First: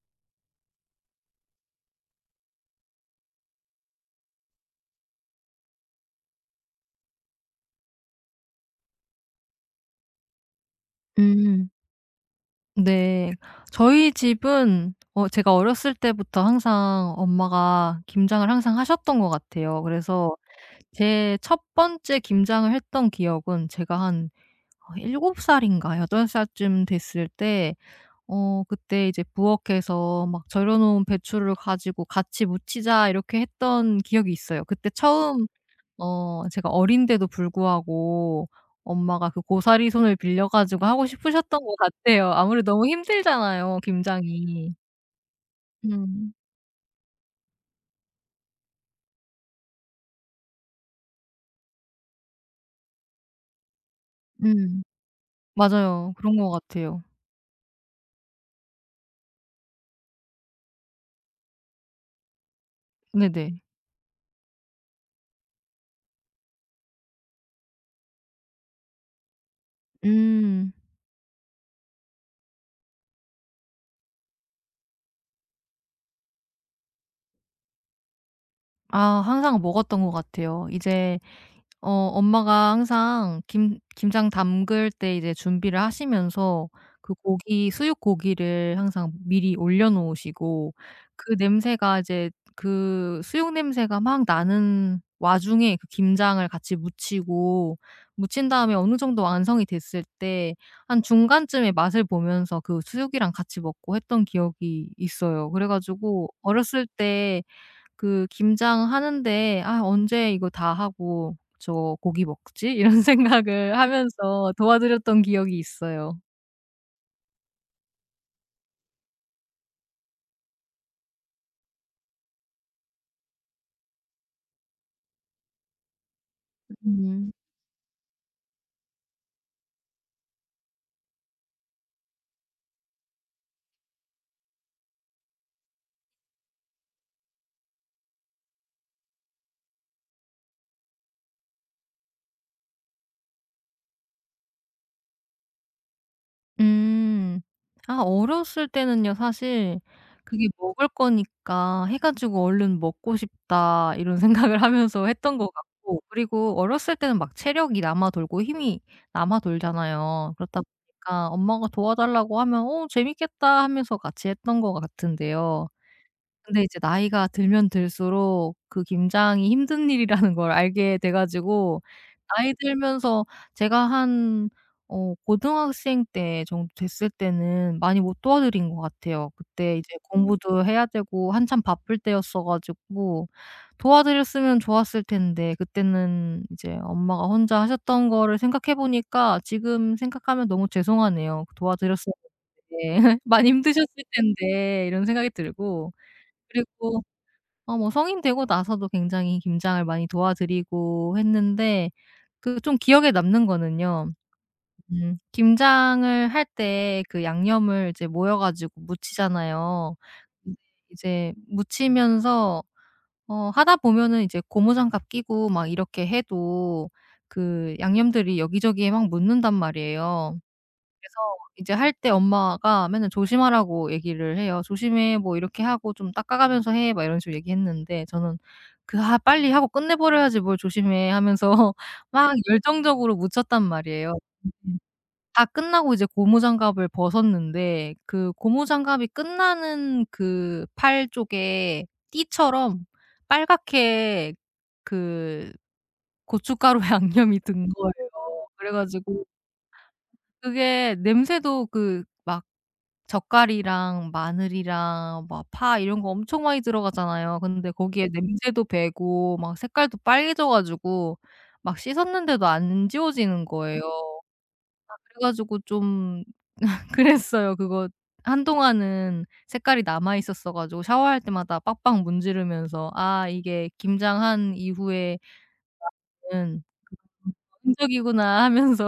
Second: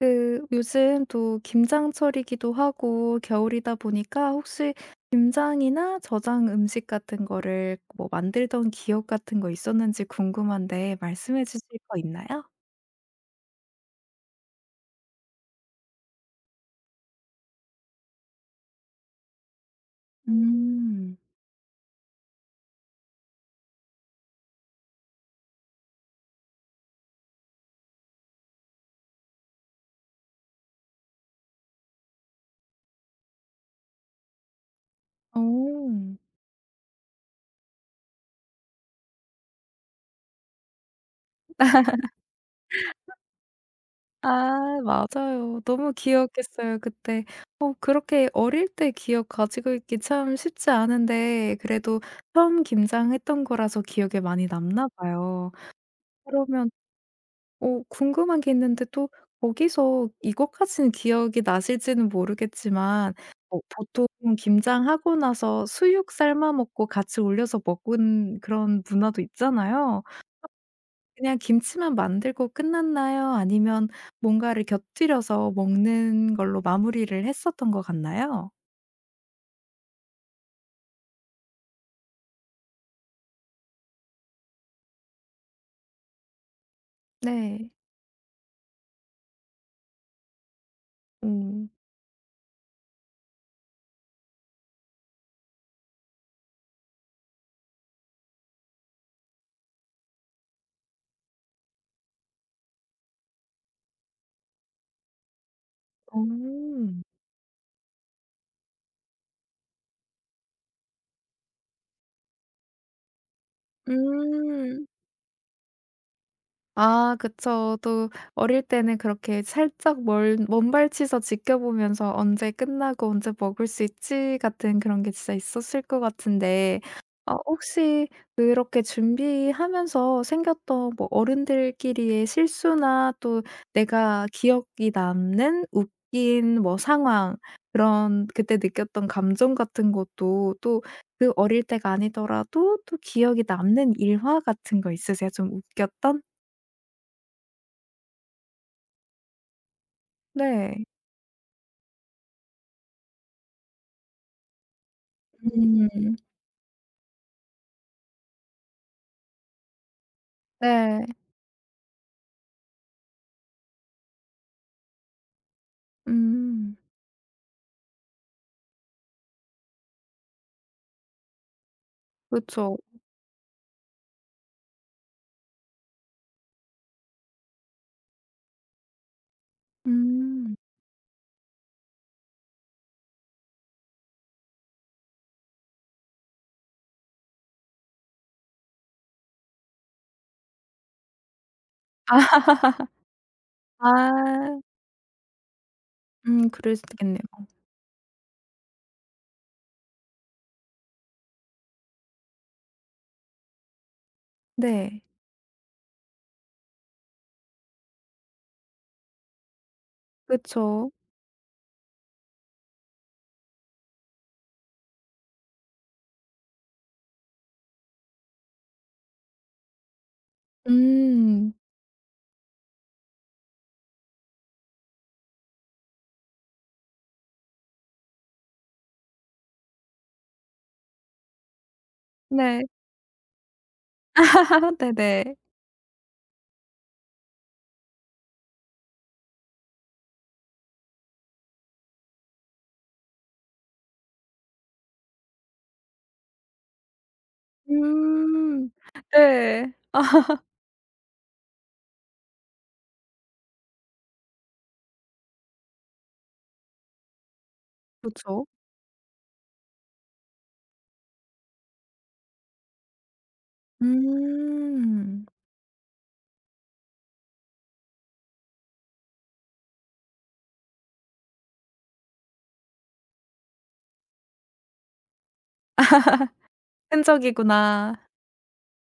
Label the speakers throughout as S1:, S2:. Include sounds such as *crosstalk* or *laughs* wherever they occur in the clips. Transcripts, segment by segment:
S1: 그 요즘 또 김장철이기도 하고 겨울이다 보니까 혹시 김장이나 저장 음식 같은 거를 뭐 만들던 기억 같은 거 있었는지 궁금한데 말씀해 주실
S2: 음.
S1: 거 있나요?
S2: 네. 저희 집은 제가 어렸을 때부터 항상 엄마가 김장을 항상 하셨던 것 같아요. 그래서
S1: 음.
S2: 제 첫 번째 김장을 했던 기억은 제가 한 7살 살인가 8살 살쯤 됐을 때 그때 이제 부엌에서 막 절여 놓은 배추를 가지고 "같이 무치자." 이렇게 했던 기억이 있어요. 그때 처음
S1: 어.
S2: 제가 어린데도 불구하고 엄마가 그 고사리 손을 빌려 가지고 하고 싶으셨던 것 같아요. 아무래도 너무 힘들잖아요 김장이.
S1: 아 맞아요. 너무
S2: 음.
S1: 귀엽겠어요 그때. 그렇게 어릴 때 기억 가지고 있기 참 쉽지 않은데 그래도 처음 김장했던 거라서 기억에 많이
S2: 음.
S1: 남나 봐요.
S2: 맞아요. 그런 것
S1: 그러면
S2: 같아요.
S1: 궁금한 게 있는데 또 거기서 이것까지는 기억이 나실지는 모르겠지만
S2: 네네.
S1: 보통 김장하고 나서 수육 삶아 먹고 같이 올려서 먹은 그런 문화도 있잖아요.
S2: 음.
S1: 그냥 김치만 만들고 끝났나요? 아니면 뭔가를 곁들여서 먹는 걸로 마무리를 했었던 것 같나요?
S2: 아, 항상 먹었던 것 같아요. 이제 엄마가 항상 김 김장 담글 때 이제 준비를 하시면서 그
S1: 네.
S2: 고기 수육 고기를 항상 미리 올려 놓으시고, 그
S1: 음.
S2: 냄새가 이제 그 수육 냄새가 막 나는 와중에 그 김장을 같이 무치고, 무친 다음에 어느 정도 완성이 됐을 때 한 중간쯤에 맛을 보면서 그 수육이랑 같이 먹고 했던 기억이 있어요. 그래 가지고 어렸을
S1: 어.
S2: 때 그 김장하는데 '아, 언제 이거 다 하고 저 고기 먹지?' *laughs* 이런 생각을 하면서
S1: 음.
S2: 도와드렸던 기억이 있어요.
S1: 아 그쵸. 또 어릴 때는 그렇게 살짝 멀 먼발치서 지켜보면서 '언제 끝나고 언제 먹을 수 있지?' 같은 그런 게 진짜 있었을 것 같은데
S2: 음.
S1: 혹시 그렇게 준비하면서 생겼던 뭐 어른들끼리의 실수나 또 내가 기억이 남는 웃긴 뭐 상황 그런 그때 느꼈던 감정 같은 것도 또 그 어릴 때가 아니더라도 또 기억이 남는 일화 같은 거 있으세요? 좀 웃겼던?
S2: 음. 아, 어렸을 때는요, 사실 그게
S1: 네.
S2: '먹을 거니까 해 가지고 얼른 먹고 싶다.' 이런 *laughs* 생각을 하면서 했던 것 같고,
S1: 음.
S2: 그리고 어렸을 때는 막 체력이 남아 돌고 힘이 남아 돌잖아요. 그렇다
S1: 네.
S2: 보니까 엄마가 도와달라고 하면 '어, 재밌겠다.' 하면서 같이 했던 것 같은데요. 근데
S1: 음.
S2: 이제 나이가 들면 들수록 그 김장이 힘든 일이라는 걸 알게 돼 가지고, 나이
S1: 그쵸.
S2: 들면서 제가 한 고등학생 때 정도 됐을 때는 많이 못 도와드린 것 같아요. 그때 이제
S1: 음.
S2: 공부도 해야 되고 한참 바쁠 때였어 가지고 도와드렸으면 좋았을 텐데, 그때는 이제 엄마가 혼자 하셨던 거를 생각해 보니까 지금 생각하면 너무 죄송하네요. 도와드렸어야
S1: *laughs*
S2: 되는데 *laughs* 많이 힘드셨을
S1: 아.
S2: 텐데 이런 생각이 들고,
S1: 그럴 수도
S2: 그리고
S1: 있겠네요.
S2: 뭐 성인 되고 나서도 굉장히 김장을 많이 도와드리고 했는데, 그 좀 기억에 남는 거는요,
S1: 네.
S2: 음, 김장을 할 때 그 양념을 이제 모여 가지고 무치잖아요. 근데
S1: 그쵸.
S2: 이제 무치면서 하다 보면은 이제 고무장갑 끼고 막 이렇게 해도 그 양념들이 여기저기에 막 묻는단 말이에요. 그래서
S1: 음.
S2: 이제 할 때 엄마가 맨날 조심하라고 얘기를 해요. "조심해." 뭐 "이렇게 하고 좀 닦아가면서 해." 막 이런 식으로 얘기했는데, 저는 그 '아, 빨리 하고 끝내버려야지 뭘 조심해.' 하면서 *laughs* 막
S1: 네.
S2: 열정적으로 묻혔단 말이에요.
S1: *laughs*
S2: 음음.
S1: 네네.
S2: 다 끝나고 이제 고무장갑을 벗었는데 그 고무장갑이 끝나는 그 팔 쪽에 띠처럼 빨갛게 그 고춧가루 *laughs* 양념이 든 거예요.
S1: 음.
S2: 그래 가지고
S1: 네. 아
S2: 그게 냄새도 그 막 젓갈이랑 마늘이랑 막 파 이런 거 엄청 많이 들어가잖아요. 근데 거기에
S1: 그쵸.
S2: 냄새도 배고 막 색깔도 빨개져 가지고 막 씻었는데도 안 지워지는 거예요. 그래
S1: 음.
S2: 가지고 좀 *laughs* 그랬어요. 그거 한동안은 색깔이 남아 있었어 가지고 샤워할 때마다 빡빡 문지르면서 '아, 이게 김장한 이후에 남은
S1: 흔적이구나.
S2: 흔적이구나.' 하면서.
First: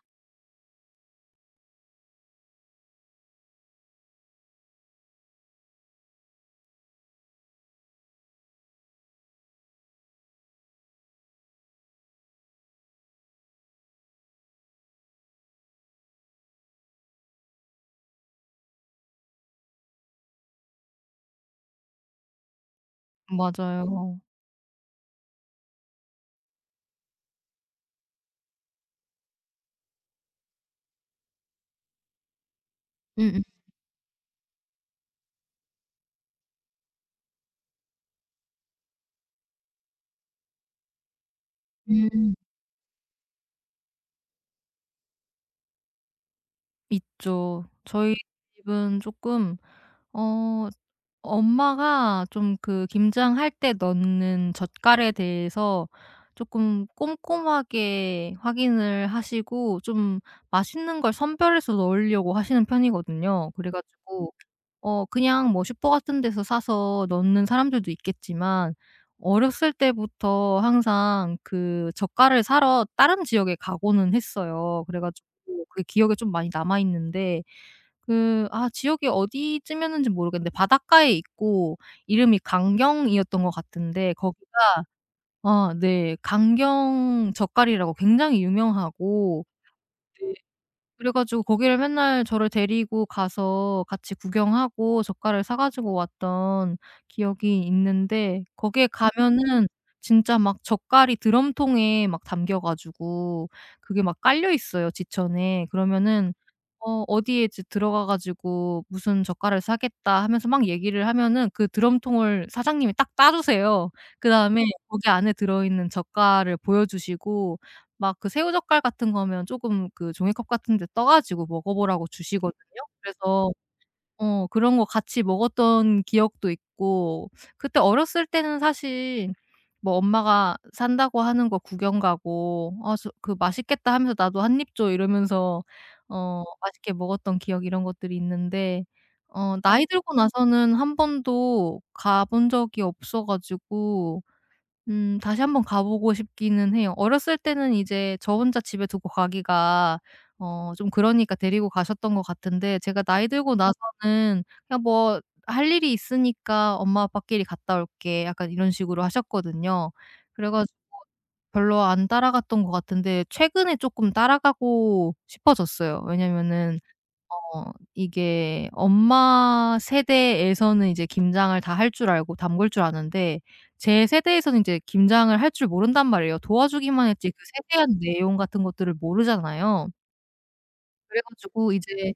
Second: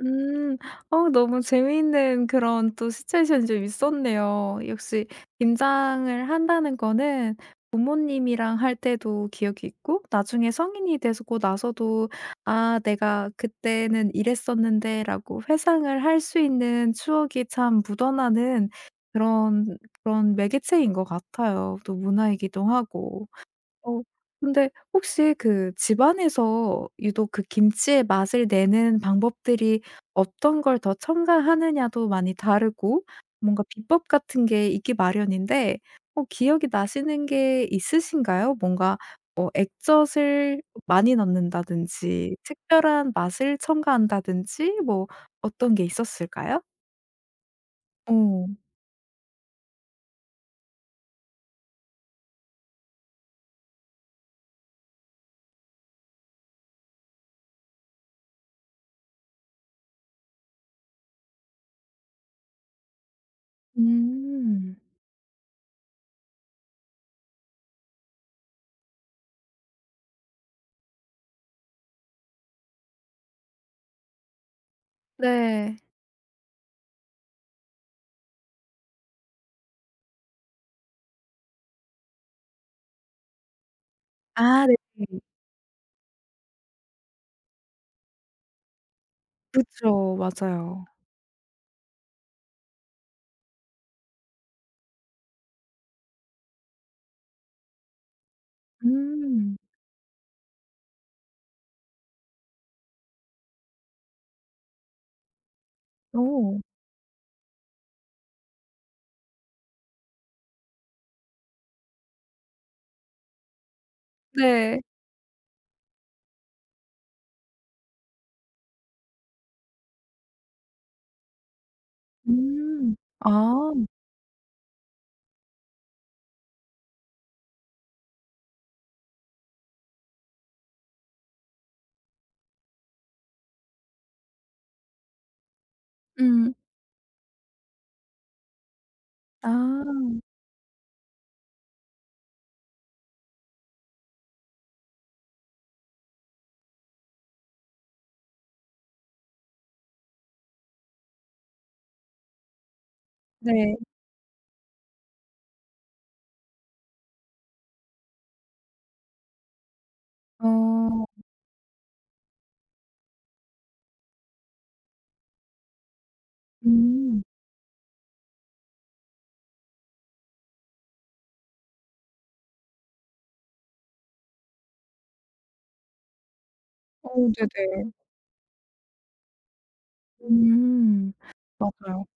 S1: 음. 너무 재미있는 그런 또 시츄에이션이 좀 있었네요. 역시 김장을 한다는 거는 부모님이랑 할 때도 기억이 있고 나중에 성인이 되고 나서도 '아 내가 그때는 이랬었는데.'라고 회상을 할 수 있는 추억이 참 묻어나는 그런 그런 매개체인 것 같아요, 또 문화이기도 하고. 어
S2: 맞아요.
S1: 근데 혹시 그 집안에서 유독 그 김치의 맛을 내는 방법들이 어떤 걸 더 첨가하느냐도 많이 다르고
S2: *laughs* 음음.
S1: 뭔가 비법 같은 게 있기 마련인데 기억이 나시는 게 있으신가요? 뭔가 뭐 액젓을 많이
S2: 음.
S1: 넣는다든지 특별한 맛을 첨가한다든지 뭐 어떤 게 있었을까요?
S2: 있죠. 저희
S1: 어.
S2: 집은 조금 어 엄마가 좀 그 김장할 때 넣는 젓갈에 대해서 조금 꼼꼼하게 확인을 하시고, 좀 맛있는 걸 선별해서 넣으려고 하시는 편이거든요. 그래 가지고
S1: 음.
S2: 그냥 뭐 슈퍼 같은 데서 사서 넣는 사람들도 있겠지만, 어렸을 때부터 항상 그 젓갈을 사러 다른 지역에 가고는 했어요. 그래 가지고
S1: 네.
S2: 그게 기억에 좀 많이 남아 있는데, 그 아, 지역이 어디쯤이었는지 모르겠는데 바닷가에 있고, 이름이 강경이었던 것 같은데 거기가,
S1: 아 네.
S2: 아, 네, 강경 젓갈이라고 굉장히 유명하고.
S1: 그쵸.
S2: 네.
S1: 맞아요.
S2: 그래 가지고 거기를 맨날 저를 데리고 가서 같이 구경하고 젓갈을 사 가지고 왔던 기억이 있는데, 거기에
S1: 음.
S2: 가면은 진짜 막 젓갈이 드럼통에 막 담겨 가지고 그게 막 깔려 있어요, 지천에. 그러면은
S1: 오
S2: 어디에 이제 들어가 가지고 "무슨 젓갈을 사겠다." 하면서 막 얘기를 하면은 그 드럼통을 사장님이 딱 따 주세요. 그다음에
S1: 네.
S2: 거기 안에 들어있는 젓갈을 보여 주시고, 막 그 새우젓갈 같은 거면 쪼금 그 종이컵 같은 데 떠 가지고 먹어 보라고 주시거든요.
S1: 음.
S2: 그래서
S1: 아.
S2: 그런 거 같이 먹었던 기억도 있고, 그때 어렸을 때는 사실 뭐 엄마가 산다고 하는 거 구경 가고 "아, 저 그 맛있겠다." 하면서 "나도 한 입 줘." 이러면서
S1: 음.
S2: 맛있게 먹었던 기억 이런 것들이 있는데,
S1: 아.
S2: 나이 들고 나서는 한 번도 가본 적이 없어 가지고, 음, 다시 한번 가 보고 싶기는 해요. 어렸을 때는 이제 저 혼자 집에 두고 가기가 좀 그러니까 데리고 가셨던 것 같은데, 제가 나이 들고
S1: 네.
S2: 나서는 그냥 뭐 "할 일이 있으니까 엄마 아빠끼리 갔다 올게." 약간 이런 식으로 하셨거든요. 그래 가지고
S1: 어.
S2: 별로 안 따라갔던 것 같은데 최근에 조금 따라가고 싶어졌어요. 왜냐면은
S1: 음.
S2: 어 이게 엄마 세대에서는 이제 김장을 다 할 줄 알고 담글 줄 아는데, 제 세대에서는 이제 김장을 할 줄 모른단 말이에요. 도와주기만
S1: 어
S2: 했지 그
S1: 네네.
S2: 세세한 내용 같은 것들을 모르잖아요.
S1: 음.
S2: 그래 가지고
S1: 맞아요.
S2: 이제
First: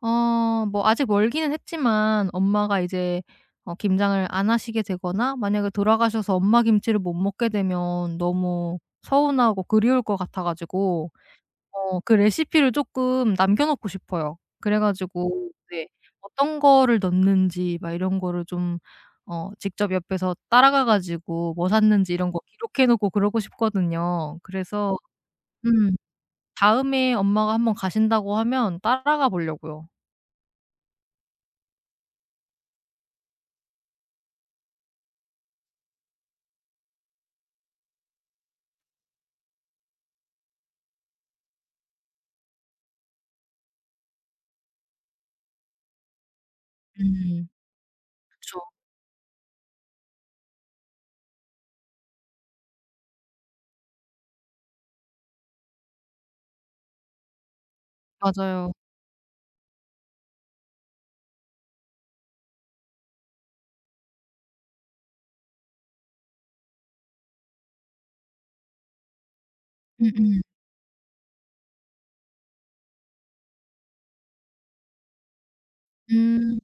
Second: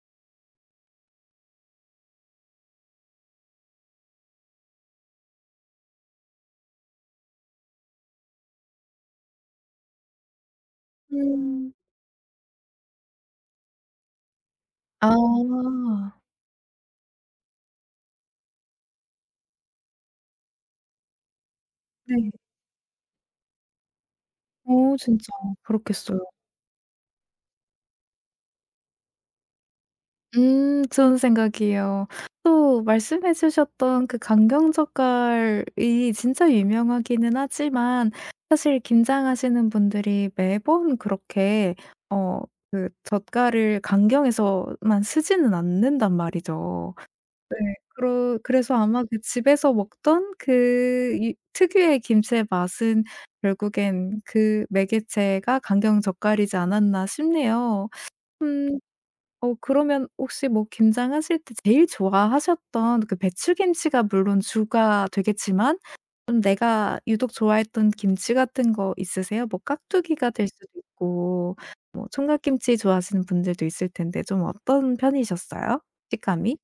S2: 뭐 아직 멀기는 했지만, 엄마가 이제 김장을 안 하시게 되거나 만약에 돌아가셔서 엄마 김치를 못 먹게 되면 너무 서운하고 그리울 것 같아 가지고,
S1: 음.
S2: 그 레시피를 쪼끔 남겨 놓고 싶어요. 그래
S1: 아.
S2: 가지고, 네, 어떤 거를 넣는지 막 이런 거를 좀 직접 옆에서 따라가 가지고 뭐 샀는지
S1: 네.
S2: 이런 거 기록해 놓고 그러고 싶거든요. 그래서
S1: 진짜
S2: 음,
S1: 그렇겠어요.
S2: 다음에 엄마가 한번 가신다고 하면 따라가 보려고요.
S1: 좋은 생각이에요. 또 말씀해 주셨던 그 강경젓갈이 진짜 유명하기는 하지만 사실 김장하시는 분들이 매번 그렇게 어 그 젓갈을 강경에서만 쓰지는 않는단 말이죠.
S2: 음.
S1: 네. 그러
S2: 그쵸.
S1: 그래서 아마 그 집에서 먹던 그 이 특유의 김치의 맛은 결국엔 그 매개체가 강경젓갈이지 않았나 싶네요.
S2: 맞아요.
S1: 음. 그러면 혹시 뭐 김장하실 때 제일 좋아하셨던 그 배추김치가 물론 주가 되겠지만 좀 내가 유독 좋아했던 김치 같은 거 있으세요? 뭐 깍두기가
S2: 음음.
S1: 될 수도 있고 뭐 총각김치 좋아하시는 분들도 있을 텐데 좀 어떤 편이셨어요? 식감이?
S2: 음.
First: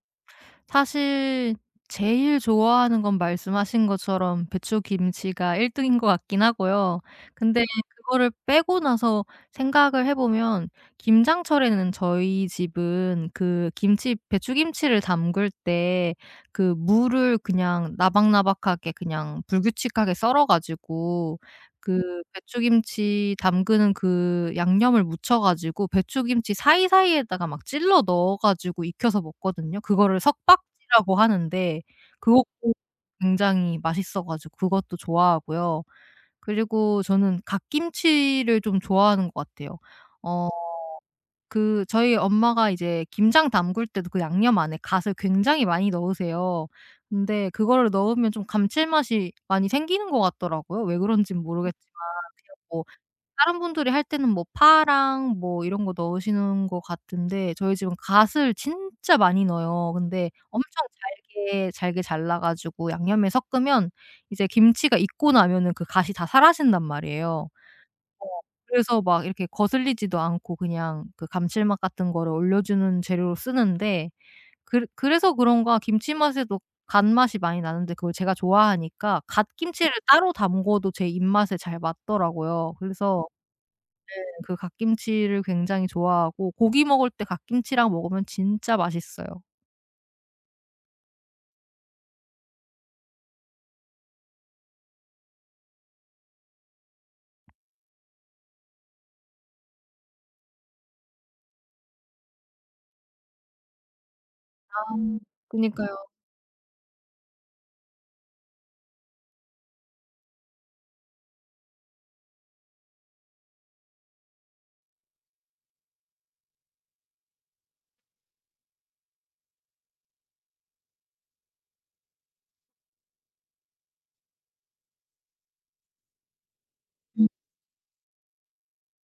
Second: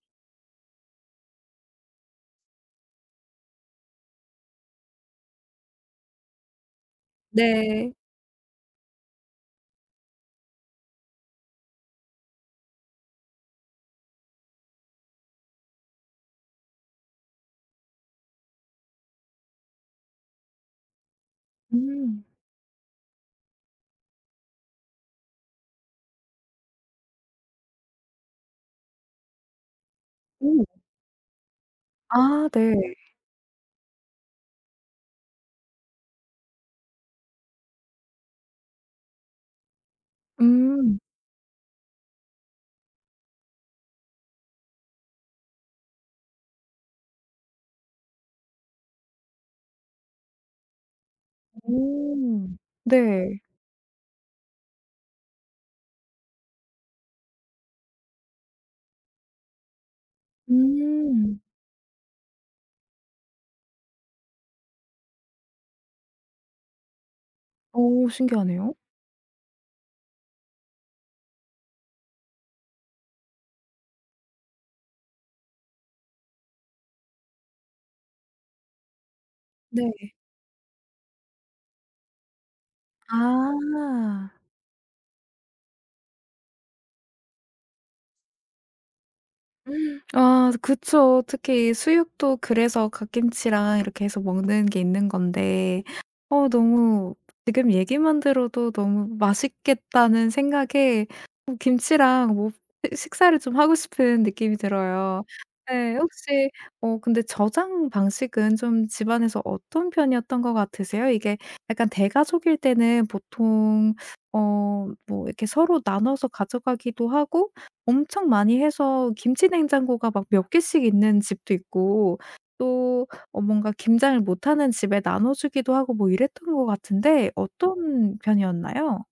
S2: 사실 제일 좋아하는 건 말씀하신 것처럼 배추김치가 1등 등인 것 같긴 하고요. 근데
S1: 네.
S2: 그거를 빼고 나서 생각을 해 보면, 김장철에는 저희 집은 그 김치, 배추김치를 담글 때 그 무를 그냥 나박나박하게, 그냥 불규칙하게 썰어 가지고 그
S1: 음.
S2: 배추김치 담그는 그 양념을 묻혀 가지고 배추김치 사이사이에다가 막 찔러 넣어 가지고 익혀서 먹거든요. 그거를
S1: 오.
S2: 석박지라고 하는데,
S1: 아
S2: 그것도
S1: 네.
S2: 굉장히 맛있어 가지고 그것도 좋아하고요. 그리고 저는 갓김치를 좀 좋아하는 것 같아요. 어
S1: 음.
S2: 그 저희 엄마가 이제 김장 담글 때도 그 양념 안에 갓을 굉장히 많이 넣으세요. 근데 그거를 넣으면 좀 감칠맛이 많이 생기는 것 같더라고요. 왜 그런지는 모르겠지만.
S1: 오.
S2: 그냥 뭐
S1: 네.
S2: 다른 분들이 할 때는 뭐 파랑 뭐 이런 거 넣으시는 것 같은데, 저희 집은 갓을 진짜 많이 넣어요. 근데 엄청
S1: 음.
S2: 잘게 잘게 잘라 가지고 양념에 섞으면 이제 김치가 익고 나면은 그 갓이 다 사라진단 말이에요.
S1: 오
S2: 어.
S1: 신기하네요.
S2: 그래서 막 이렇게 거슬리지도 않고 그냥 그 감칠맛 같은 거를 올려주는 재료로 쓰는데, 그 그래서 그런가 김치 맛에도 간맛이 많이 나는데, 그걸 제가 좋아하니까 갓김치를
S1: 네.
S2: 따로 담궈도 제 입맛에 잘 맞더라고요. 그래서 네,
S1: 아.
S2: 그 갓김치를 굉장히 좋아하고 고기 먹을 때 갓김치랑 먹으면 진짜 맛있어요.
S1: 아 그쵸. 특히 수육도 그래서 갓김치랑 이렇게 해서 먹는 게 있는 건데 너무 지금 얘기만 들어도 너무 맛있겠다는 생각에 김치랑 뭐 시 식사를 좀 하고 싶은 느낌이
S2: 아,
S1: 들어요. 네.
S2: 그니까요.
S1: 혹시 근데 저장 방식은 좀 집안에서 어떤 편이었던 것 같으세요? 이게 약간 대가족일 때는 보통 어 뭐 이렇게 서로 나눠서 가져가기도 하고 엄청 많이 해서 김치 냉장고가 막 몇 개씩 있는 집도 있고 또 뭔가 김장을 못하는 집에 나눠 주기도 하고 뭐 이랬던 것
S2: 음.
S1: 같은데 어떤 편이었나요?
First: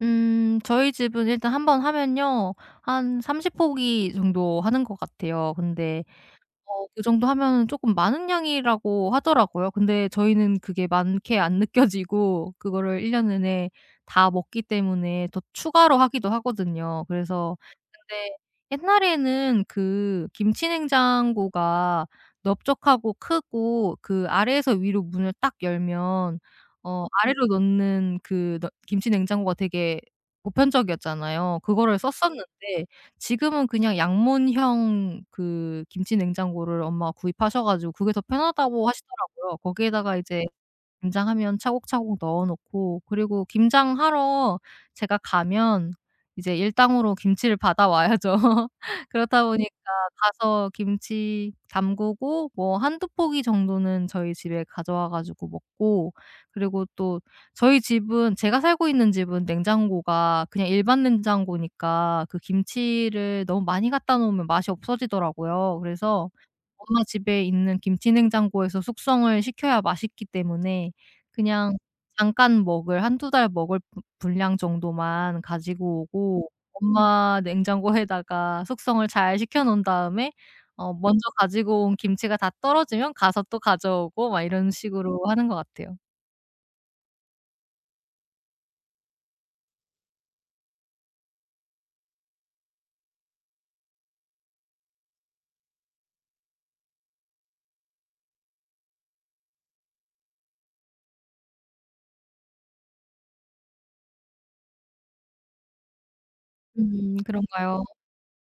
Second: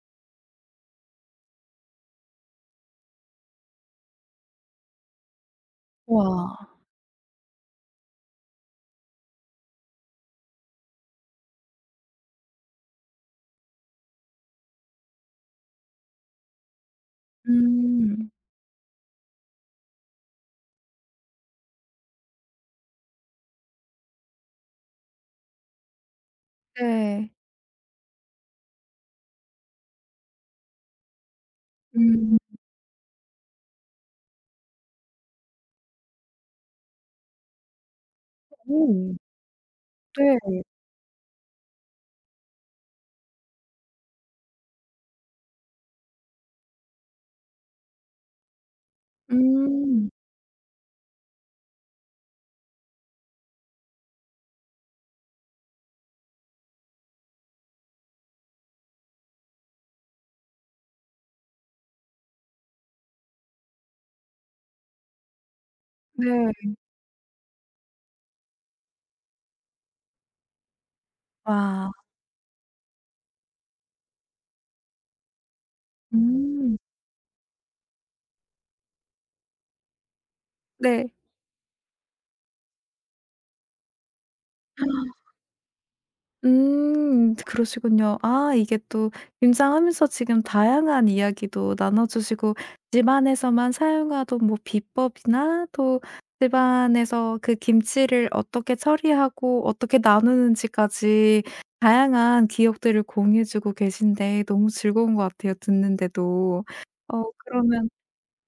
S2: 음, 저희 집은 일단 한번 하면요, 한 30포기 포기 정도 하는 것 같아요. 근데
S1: 와.
S2: 그 정도 하면은 쪼끔 많은 양이라고 하더라고요. 근데 저희는 그게 많게 안 느껴지고 그거를 1년 내내 다 먹기 때문에 더 추가로 하기도 하거든요. 그래서.
S1: 음.
S2: 근데 옛날에는 그 김치 냉장고가 넓적하고 크고 그 아래에서 위로 문을 딱 열면
S1: 네.
S2: 아래로 넣는 그 너 김치 냉장고가 되게 보편적이었잖아요. 그거를
S1: 음.
S2: 썼었는데, 지금은 그냥 양문형 그 김치 냉장고를 엄마가 구입하셔 가지고 그게 더 편하다고
S1: 오.
S2: 하시더라고요. 거기에다가 이제
S1: 네.
S2: 김장하면 차곡차곡 넣어 놓고, 그리고 김장하러 제가 가면 이제 일당으로 김치를 받아와야죠. *laughs* 그렇다 보니까
S1: 음.
S2: 가서 김치 담그고 뭐 한두 포기 정도는 저희 집에 가져와 가지고 먹고, 그리고 또 저희 집은, 제가 살고 있는 집은 냉장고가 그냥 일반 냉장고니까 그 김치를 너무 많이 갖다 놓으면 맛이 없어지더라고요. 그래서
S1: 네.
S2: 엄마 집에 있는 김치 냉장고에서 숙성을 시켜야 맛있기 때문에, 그냥
S1: 와.
S2: 잠깐 먹을, 한두 달 먹을 분 분량 정도만 가지고 오고,
S1: 음.
S2: 엄마 냉장고에다가 숙성을 잘 시켜 놓은 다음에
S1: 네.
S2: 먼저 가지고 온 김치가 다 떨어지면 가서 또 가져오고 막 이런 식으로 하는 것 같아요.
S1: 그러시군요. 아 이게 또 김장하면서 지금 다양한 이야기도 나눠 주시고 집안에서만 사용하던 뭐 비법이나 또 집안에서 그 김치를 어떻게 처리하고 어떻게 나누는지까지 다양한 기억들을 공유해 주고 계신데 너무 즐거운 것 같아요 듣는데도.
S2: 음. 그런가요?
S1: 그러면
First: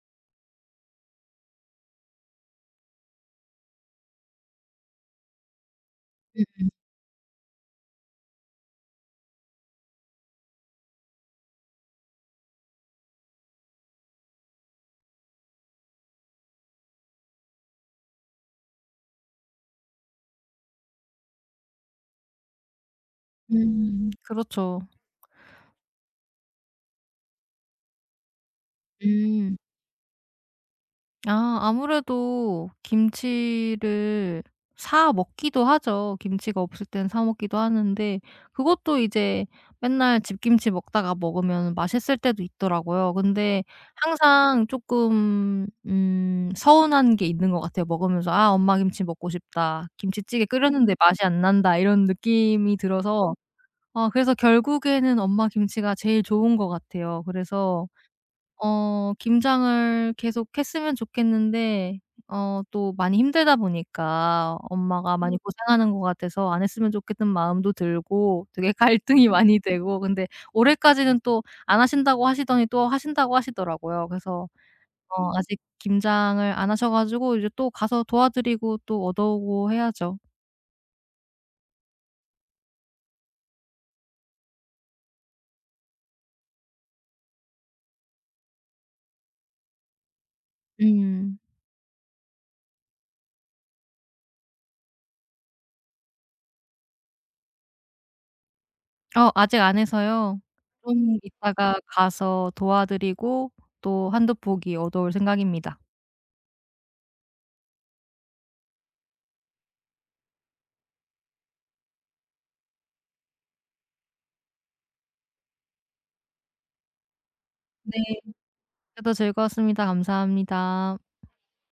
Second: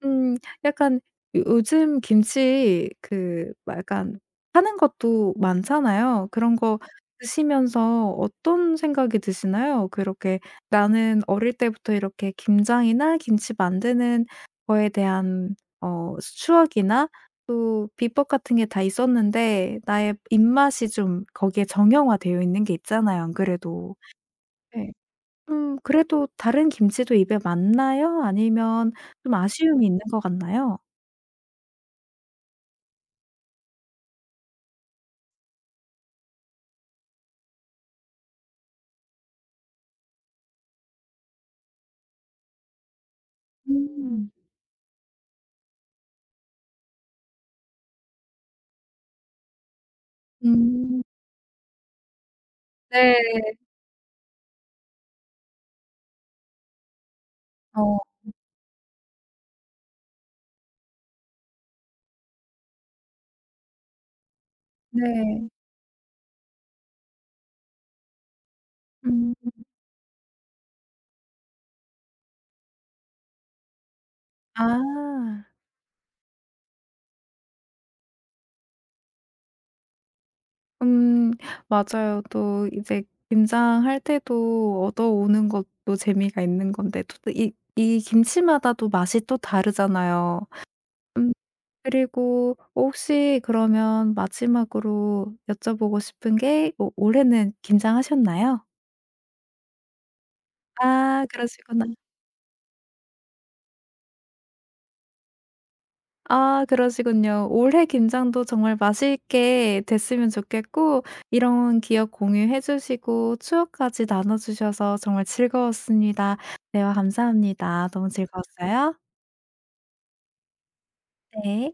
S1: 음 약간 요 요즘 김치 그 막 약간 파는 것도 많잖아요. 그런 거 드시면서 어떤 생각이 드시나요? 그렇게 '나는 어릴 때부터 이렇게 김장이나 김치 만드는 거에 대한 추억이나 또 비법 같은 게 다 있었는데 나의 입맛이 좀 거기에 정형화되어 있는 게 있잖아요 안 그래도.'
S2: 음. 그렇죠.
S1: 네. 그래도 다른 김치도 입에 맞나요? 아니면 좀
S2: 음.
S1: 아쉬움이 있는 것 같나요?
S2: 아, 아무래도 김치를 사 먹기도 하죠. 김치가 없을 땐 사 먹기도 하는데, 그것도 이제 맨날 집김치 먹다가 먹으면 맛있을 때도 있더라고요. 근데
S1: 음.
S2: 항상 조금 서운한 게 있는 것 같아요. 먹으면서 '아, 엄마 김치 먹고 싶다. 김치찌개 끓였는데
S1: 음.
S2: 맛이 안 난다.' 이런 느낌이 들어서,
S1: 네.
S2: 아, 그래서 결국에는 엄마 김치가 제일 좋은 것 같아요. 그래서
S1: 어
S2: 김장을 계속 했으면 좋겠는데, 또 많이 힘들다 보니까 엄마가 많이
S1: 네.
S2: 고생하는 것 같아서 안 했으면 좋겠는 마음도 들고, 되게 *laughs* 갈등이
S1: 음.
S2: 많이 되고. 근데 올해까지는 또 안 하신다고 하시더니 또 하신다고 하시더라고요. 그래서
S1: 아.
S2: 아직 김장을 안 하셔 가지고 이제 또 가서 도와드리고 또 얻어오고 해야죠.
S1: 음 맞아요. 또 이제 김장할 때도 얻어오는 것도 재미가 있는 건데 또 또 이 김치마다 또 맛이 또 다르잖아요. 음
S2: 음.
S1: 그리고 혹시 그러면 마지막으로 여쭤보고 싶은 게 오 올해는 김장하셨나요?
S2: 아직 안 해서요. 좀
S1: 아
S2: 이따가
S1: 그러시구나.
S2: 가서 도와드리고 또 한두 포기 얻어올 생각입니다.
S1: 아 그러시군요. 올해 김장도 정말 맛있게 됐으면 좋겠고 이런 기억 공유해 주시고 추억까지 나눠 주셔서 정말 즐거웠습니다. 대화 감사합니다.
S2: 네.
S1: 너무 즐거웠어요.
S2: 저도 즐거웠습니다. 감사합니다.
S1: 네.